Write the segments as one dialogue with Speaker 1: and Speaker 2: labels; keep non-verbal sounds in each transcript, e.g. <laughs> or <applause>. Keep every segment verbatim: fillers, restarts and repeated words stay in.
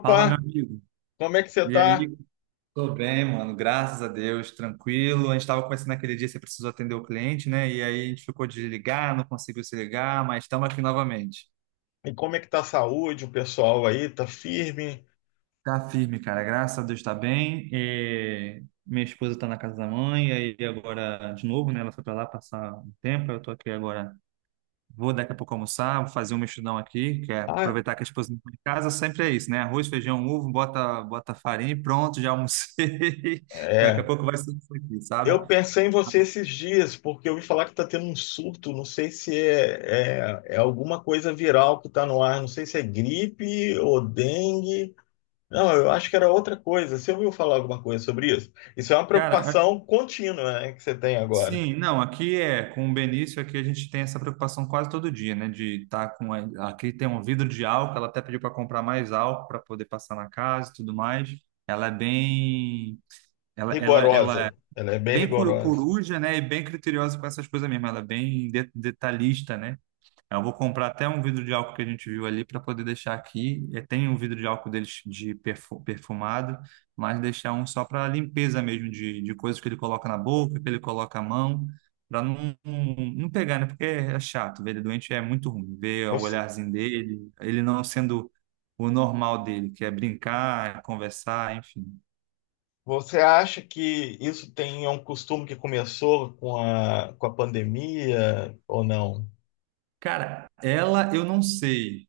Speaker 1: Fala, meu amigo.
Speaker 2: como é que você
Speaker 1: E
Speaker 2: tá?
Speaker 1: aí? Tô bem, mano. Graças a Deus, tranquilo. A gente tava conversando naquele dia, você precisou atender o cliente, né? E aí a gente ficou de ligar, não conseguiu se ligar, mas estamos aqui novamente.
Speaker 2: E como é que tá a saúde? O pessoal aí tá firme?
Speaker 1: Tá firme, cara. Graças a Deus tá bem. E minha esposa tá na casa da mãe, e aí agora de novo, né? Ela foi pra lá passar um tempo, eu tô aqui agora. Vou daqui a pouco almoçar, vou fazer um mexidão aqui, que é
Speaker 2: Ah,
Speaker 1: aproveitar que a esposa não está em casa, sempre é isso, né? Arroz, feijão, ovo, bota, bota farinha e pronto, já almocei. <laughs> Daqui a
Speaker 2: é.
Speaker 1: pouco vai ser isso aqui,
Speaker 2: Eu
Speaker 1: sabe?
Speaker 2: pensei em você esses dias, porque eu ouvi falar que tá tendo um surto, não sei se é, é, é alguma coisa viral que tá no ar, não sei se é gripe ou dengue. Não, eu acho que era outra coisa. Você ouviu falar alguma coisa sobre isso? Isso é uma
Speaker 1: Cara, a-
Speaker 2: preocupação contínua, né, que você tem agora.
Speaker 1: sim, não, aqui é, com o Benício, aqui a gente tem essa preocupação quase todo dia, né? De estar com. a- Aqui tem um vidro de álcool, ela até pediu para comprar mais álcool para poder passar na casa e tudo mais. Ela é bem. Ela, ela, ela é
Speaker 2: Rigorosa. Ela é bem
Speaker 1: bem coru-
Speaker 2: rigorosa.
Speaker 1: coruja, né? E bem criteriosa com essas coisas mesmo, ela é bem de- detalhista, né? Eu vou comprar até um vidro de álcool que a gente viu ali para poder deixar aqui. É, tem um vidro de álcool deles de perfu- perfumado, mas deixar um só para limpeza mesmo de, de coisas que ele coloca na boca, que ele coloca a mão, para não, não não pegar, né? Porque é chato, ver ele doente é muito ruim. Ver o
Speaker 2: Você,
Speaker 1: olharzinho dele, ele não sendo o normal dele, que é brincar, conversar, enfim.
Speaker 2: Você acha que isso tem é um costume que começou com a, com a pandemia ou não?
Speaker 1: Cara, ela eu não sei.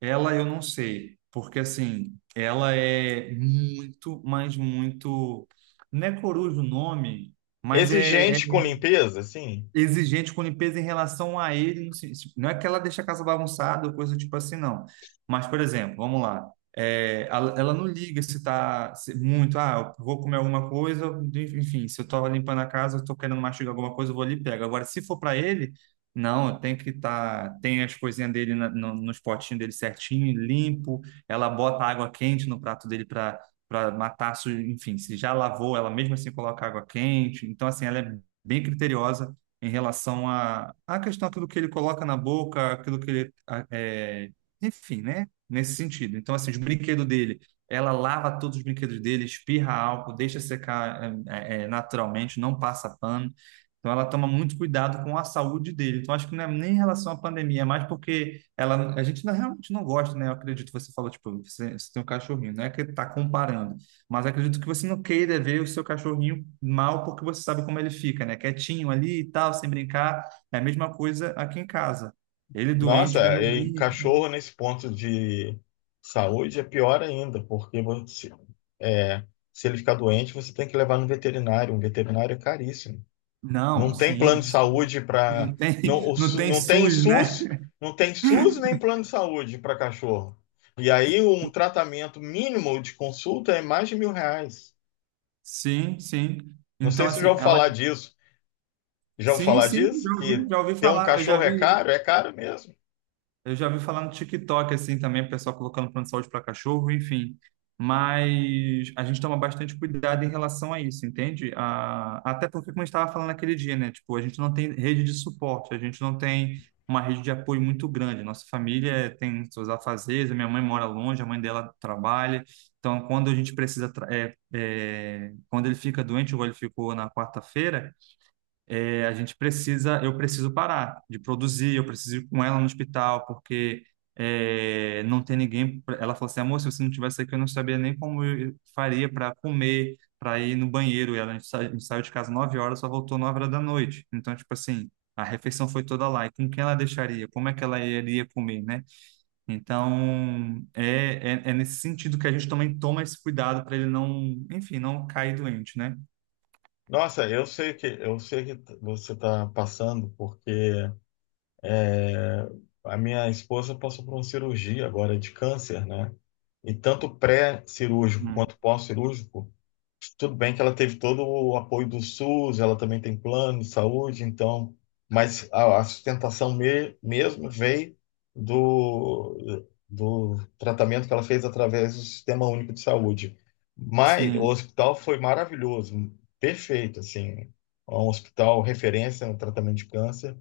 Speaker 1: Ela eu não sei, porque assim, ela é muito, mas muito. Não é coruja o nome, mas é, é
Speaker 2: Exigente com limpeza, assim?
Speaker 1: exigente com limpeza em relação a ele. no sen- Não é que ela deixa a casa bagunçada ou coisa tipo assim, não. Mas, por exemplo, vamos lá. é, ela, ela não liga se tá se- muito, ah, eu vou comer alguma coisa, enfim, se eu tô limpando a casa, eu tô querendo mastigar alguma coisa, eu vou ali e pego. Agora, se for para ele, não, eu tenho que estar, tá, tem as coisinhas dele na, no, nos potinhos dele certinho, limpo, ela bota água quente no prato dele para para matar, su- enfim, se já lavou, ela mesmo assim coloca água quente. Então, assim, ela é bem criteriosa em relação à à questão aquilo que ele coloca na boca, aquilo que ele, a- é, enfim, né? Nesse sentido. Então, assim, os brinquedos dele, ela lava todos os brinquedos dele, espirra álcool, deixa secar é, é, é, naturalmente, não passa pano. Então, ela toma muito cuidado com a saúde dele. Então, acho que não é nem em relação à pandemia, é mais porque ela, a gente não- realmente não gosta, né? Eu acredito, que você falou, tipo, você, você tem um cachorrinho, não é que ele está comparando. Mas acredito que você não queira ver o seu cachorrinho mal porque você sabe como ele fica, né? Quietinho ali e tal, sem brincar. É a mesma coisa aqui em casa. Ele é doente, ele
Speaker 2: Nossa,
Speaker 1: não
Speaker 2: e
Speaker 1: brinca.
Speaker 2: cachorro nesse ponto de saúde é pior ainda, porque você, é, se ele ficar doente, você tem que levar no veterinário. Um veterinário é caríssimo.
Speaker 1: Não,
Speaker 2: Não tem plano
Speaker 1: sim,
Speaker 2: de
Speaker 1: sim.
Speaker 2: saúde para.
Speaker 1: Não tem,
Speaker 2: Não, o
Speaker 1: <laughs> não
Speaker 2: Su-
Speaker 1: tem
Speaker 2: não tem
Speaker 1: suss,
Speaker 2: S U S,
Speaker 1: né?
Speaker 2: não tem S U S nem plano de saúde para cachorro. E aí um tratamento mínimo de consulta é mais de mil reais.
Speaker 1: Sim, sim.
Speaker 2: Não
Speaker 1: Então,
Speaker 2: sei se já
Speaker 1: assim,
Speaker 2: ouviu
Speaker 1: ela.
Speaker 2: falar disso. Já ouviu
Speaker 1: Sim,
Speaker 2: falar
Speaker 1: sim,
Speaker 2: disso?
Speaker 1: já
Speaker 2: Que
Speaker 1: ouvi, já ouvi
Speaker 2: ter um
Speaker 1: falar. Eu já
Speaker 2: cachorro é
Speaker 1: vi.
Speaker 2: caro? É caro mesmo.
Speaker 1: Eu já vi falar no TikTok, assim, também, o pessoal colocando plano de saúde para cachorro, enfim. Mas a gente toma bastante cuidado em relação a isso, entende? A- até porque, como a gente estava falando naquele dia, né? Tipo, a gente não tem rede de suporte, a gente não tem uma rede de apoio muito grande. Nossa família tem seus afazeres, a minha mãe mora longe, a mãe dela trabalha. Então, quando a gente precisa... tra- é, é, quando ele fica doente, igual ele ficou na quarta-feira, é, a gente precisa, eu preciso parar de produzir, eu preciso ir com ela no hospital, porque é, não tem ninguém. pra- Ela falou assim, amor, se você não tivesse aqui, eu não sabia nem como eu faria para comer, para ir no banheiro. E ela, a gente sa- a gente saiu de casa nove horas, só voltou nove horas da noite. Então, tipo assim, a refeição foi toda lá. E com quem ela deixaria? Como é que ela iria comer, né? Então, é, é, é nesse sentido que a gente também toma esse cuidado para ele não, enfim, não cair doente, né?
Speaker 2: Nossa, eu sei que eu sei que t- você está passando, porque é, a minha esposa passou por uma cirurgia agora de câncer, né? E tanto pré-cirúrgico
Speaker 1: Hum.
Speaker 2: quanto pós-cirúrgico. Tudo bem que ela teve todo o apoio do S U S, ela também tem plano de saúde, então, mas a, a sustentação me- mesmo veio do, do tratamento que ela fez através do Sistema Único de Saúde. Mas o
Speaker 1: Sim,
Speaker 2: hospital foi maravilhoso, perfeito, assim, é um hospital referência no tratamento de câncer,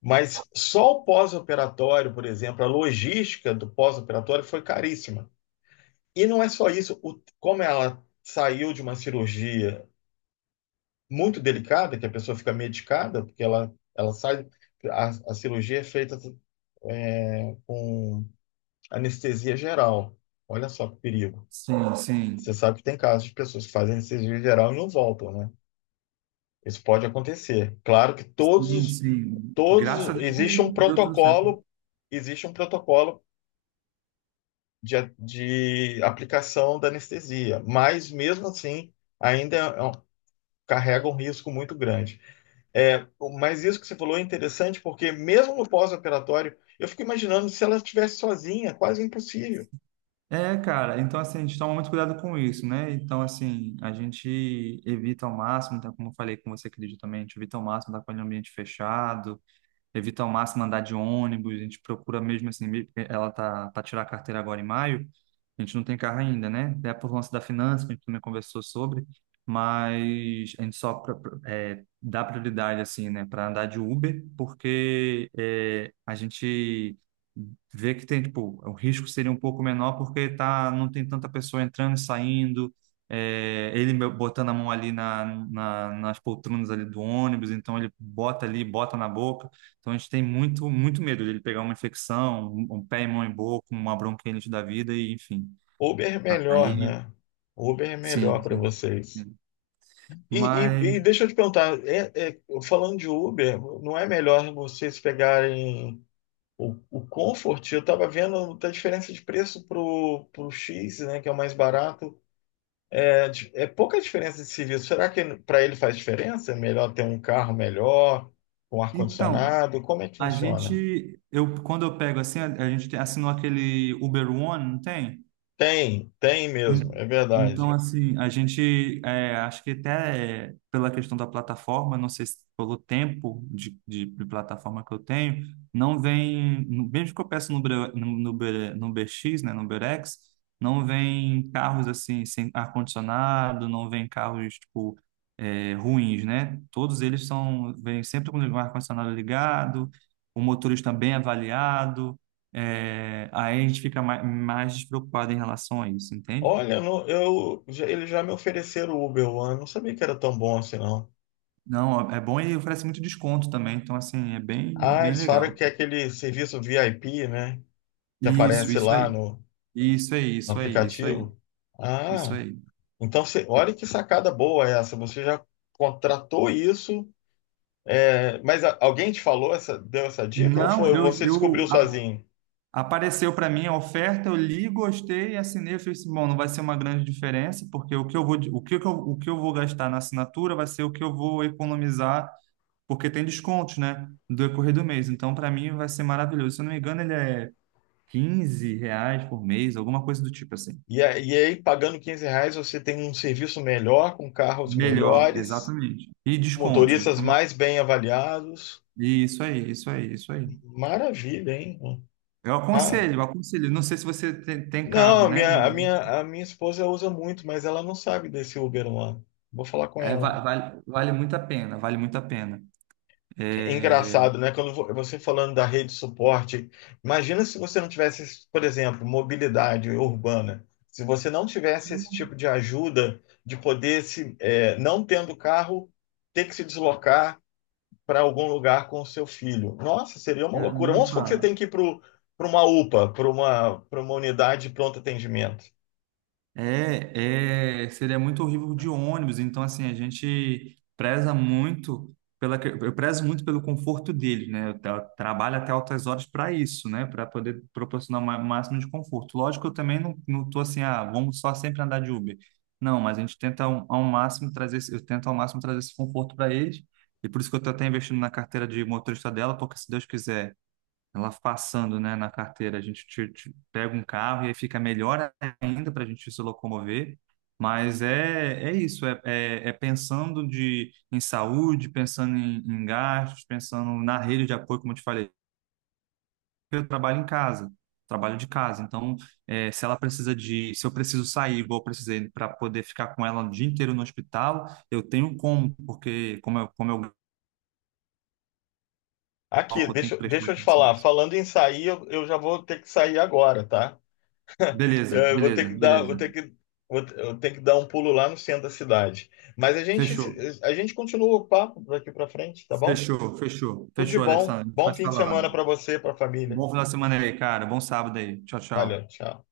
Speaker 2: mas só o pós-operatório, por exemplo, a logística do pós-operatório foi caríssima. E não é só isso, o, como ela saiu de uma cirurgia muito delicada, que a pessoa fica medicada, porque ela, ela sai. A, a cirurgia é feita é, com anestesia geral. Olha só que perigo.
Speaker 1: sim,
Speaker 2: Você
Speaker 1: sim.
Speaker 2: sabe que tem casos de pessoas que fazem anestesia geral e não voltam, né? Isso pode acontecer. Claro que
Speaker 1: Sim,
Speaker 2: todos,
Speaker 1: sim. Graças
Speaker 2: todos
Speaker 1: a Deus
Speaker 2: existe
Speaker 1: que
Speaker 2: um
Speaker 1: deu tudo certo.
Speaker 2: protocolo, existe um protocolo de, a- de aplicação da anestesia, mas mesmo assim ainda é um- carrega um risco muito grande. É, mas isso que você falou é interessante, porque mesmo no pós-operatório, eu fico imaginando se ela estivesse sozinha, quase impossível.
Speaker 1: É, cara, então assim, a gente toma muito cuidado com isso, né? Então, assim, a gente evita ao máximo, então, como eu falei com você, acredito também, a gente evita ao máximo estar com ele em ambiente fechado, evito ao máximo andar de ônibus, a gente procura mesmo assim, me- eh, ela tá para tirar a carteira agora em maio, a gente não tem carro ainda, né? É por lance da finança, que a gente também conversou sobre, mas a gente só pra- pra- é, dá prioridade assim, né, para andar de Uber, porque é, a gente vê que tem, tipo, o risco seria um pouco menor porque tá, não tem tanta pessoa entrando e saindo, é, ele me- botando a mão ali na, na- nas poltronas ali do ônibus, então ele bota ali, bota na boca, então a gente tem muito, muito medo dele pegar uma infecção, um, um pé e mão em boca, uma bronquite da vida, e enfim.
Speaker 2: Uber é melhor,
Speaker 1: Aí,
Speaker 2: né? Uber é
Speaker 1: sim,
Speaker 2: melhor para
Speaker 1: sim,
Speaker 2: vocês.
Speaker 1: sim.
Speaker 2: E, e-
Speaker 1: Mas,
Speaker 2: e deixa eu te perguntar, é- é, falando de Uber, não é melhor vocês pegarem o, o Comfort? Eu estava vendo a diferença de preço pro, pro X, né, que é o mais barato. É pouca diferença de serviço. Será que para ele faz diferença? É melhor ter um carro melhor, com
Speaker 1: então,
Speaker 2: ar-condicionado? Como é que
Speaker 1: a
Speaker 2: funciona?
Speaker 1: gente, eu, quando eu pego assim, a, a gente tem- assinou aquele Uber One, não tem?
Speaker 2: Tem, tem mesmo,
Speaker 1: En-
Speaker 2: é
Speaker 1: Então,
Speaker 2: verdade.
Speaker 1: assim, a gente, é, acho que até é, pela questão da plataforma, não sei se pelo tempo de, de, de plataforma que eu tenho, não vem, no- mesmo que eu peço no, Bre- no, no, Bre- no B X, né, no Berex, não vem carros, assim, sem ar-condicionado, não vem carros, tipo, é, ruins, né? Todos eles são, vêm sempre com o ar-condicionado ligado, o motorista bem avaliado, é, aí a gente fica mais, mais despreocupado em relação a isso, entende?
Speaker 2: Olha, no- eu, já- eles já me ofereceram o Uber One, não sabia que era tão bom assim, não.
Speaker 1: Não, é bom e oferece muito desconto também, então assim, é bem,
Speaker 2: Ah,
Speaker 1: bem
Speaker 2: eles falaram
Speaker 1: legal.
Speaker 2: que é aquele serviço V I P, né? Que
Speaker 1: Isso,
Speaker 2: aparece
Speaker 1: isso
Speaker 2: lá
Speaker 1: aí.
Speaker 2: no,
Speaker 1: Isso aí,
Speaker 2: no
Speaker 1: isso aí, isso aí,
Speaker 2: aplicativo.
Speaker 1: isso
Speaker 2: Ah,
Speaker 1: aí.
Speaker 2: então você, olha que sacada boa essa. Você já contratou isso? É, mas a- alguém te falou essa, deu essa dica ou
Speaker 1: Não,
Speaker 2: foi
Speaker 1: eu,
Speaker 2: você
Speaker 1: eu
Speaker 2: descobriu
Speaker 1: a-
Speaker 2: sozinho?
Speaker 1: apareceu para mim a oferta, eu li, gostei, assinei, eu falei assim, bom, não vai ser uma grande diferença, porque o que eu vou, de- o que eu, o que eu vou gastar na assinatura vai ser o que eu vou economizar, porque tem descontos, né, do decorrer do mês. Então, para mim vai ser maravilhoso. Se eu não me engano, ele é quinze reais por mês, alguma coisa do tipo assim.
Speaker 2: E, a- e aí, pagando quinze reais, você tem um serviço melhor, com carros
Speaker 1: Melhor,
Speaker 2: melhores,
Speaker 1: exatamente. E descontos.
Speaker 2: motoristas
Speaker 1: Então,
Speaker 2: mais bem avaliados.
Speaker 1: isso aí, isso aí, isso aí.
Speaker 2: Maravilha, hein?
Speaker 1: Eu
Speaker 2: Ah,
Speaker 1: aconselho, eu aconselho. Não sei se você tem, tem
Speaker 2: não,
Speaker 1: carro,
Speaker 2: a
Speaker 1: né? Mas
Speaker 2: minha, a minha, a minha esposa usa muito, mas ela não sabe desse Uber lá. Vou falar com
Speaker 1: é,
Speaker 2: ela.
Speaker 1: va- vale vale muito a pena, vale muito a pena.
Speaker 2: É
Speaker 1: É...
Speaker 2: engraçado, né? Quando vo- você falando da rede de suporte, imagina se você não tivesse, por exemplo, mobilidade urbana. Se você não tivesse esse tipo de ajuda de poder se, é, não tendo carro, ter que se deslocar para algum lugar com o seu filho. Nossa, seria uma
Speaker 1: Cara,
Speaker 2: loucura.
Speaker 1: nem
Speaker 2: Vamos supor que você
Speaker 1: fala.
Speaker 2: tem que ir para uma UPA, para uma, para uma unidade de pronto atendimento.
Speaker 1: É, é, seria muito horrível de ônibus. Então, assim, a gente preza muito pela, que- eu prezo muito pelo conforto dele, né? Eu tra- trabalho até altas horas para isso, né? Para poder proporcionar o ma- máximo de conforto. Lógico, eu também não, não tô assim, ah, vamos só sempre andar de Uber. Não, mas a gente tenta ao, ao máximo trazer, esse- eu tento ao máximo trazer esse conforto para eles. E por isso que eu tô até investindo na carteira de motorista dela, porque se Deus quiser ela passando, né, na carteira. A gente te- te pega um carro e aí fica melhor ainda para a gente se locomover. Mas é, é isso, é, é, é pensando de, em saúde, pensando em, em gastos, pensando na rede de apoio, como eu te falei. Eu trabalho em casa, trabalho de casa. Então, é, se ela precisa de, se eu preciso sair, igual eu precisei, para poder ficar com ela o dia inteiro no hospital, eu tenho como, porque como eu, como eu,
Speaker 2: Aqui,
Speaker 1: eu tenho que
Speaker 2: deixa,
Speaker 1: prestar
Speaker 2: deixa eu te
Speaker 1: atenção
Speaker 2: falar.
Speaker 1: nisso.
Speaker 2: Falando em sair, eu, eu já vou ter que sair agora, tá?
Speaker 1: Beleza,
Speaker 2: É, eu vou ter
Speaker 1: beleza,
Speaker 2: que dar, vou
Speaker 1: beleza.
Speaker 2: ter que, vou, te- eu tenho que dar um pulo lá no centro da cidade. Mas a gente,
Speaker 1: Fechou.
Speaker 2: se- a gente continua o papo daqui para frente, tá bom?
Speaker 1: Fechou, fechou.
Speaker 2: Tudo de
Speaker 1: Fechou,
Speaker 2: bom.
Speaker 1: Alessandro. A gente vai
Speaker 2: Bom
Speaker 1: se
Speaker 2: fim de semana
Speaker 1: falando.
Speaker 2: para você, para a família.
Speaker 1: Bom final de semana aí, cara. Bom sábado aí. Tchau,
Speaker 2: Valeu,
Speaker 1: tchau.
Speaker 2: tchau.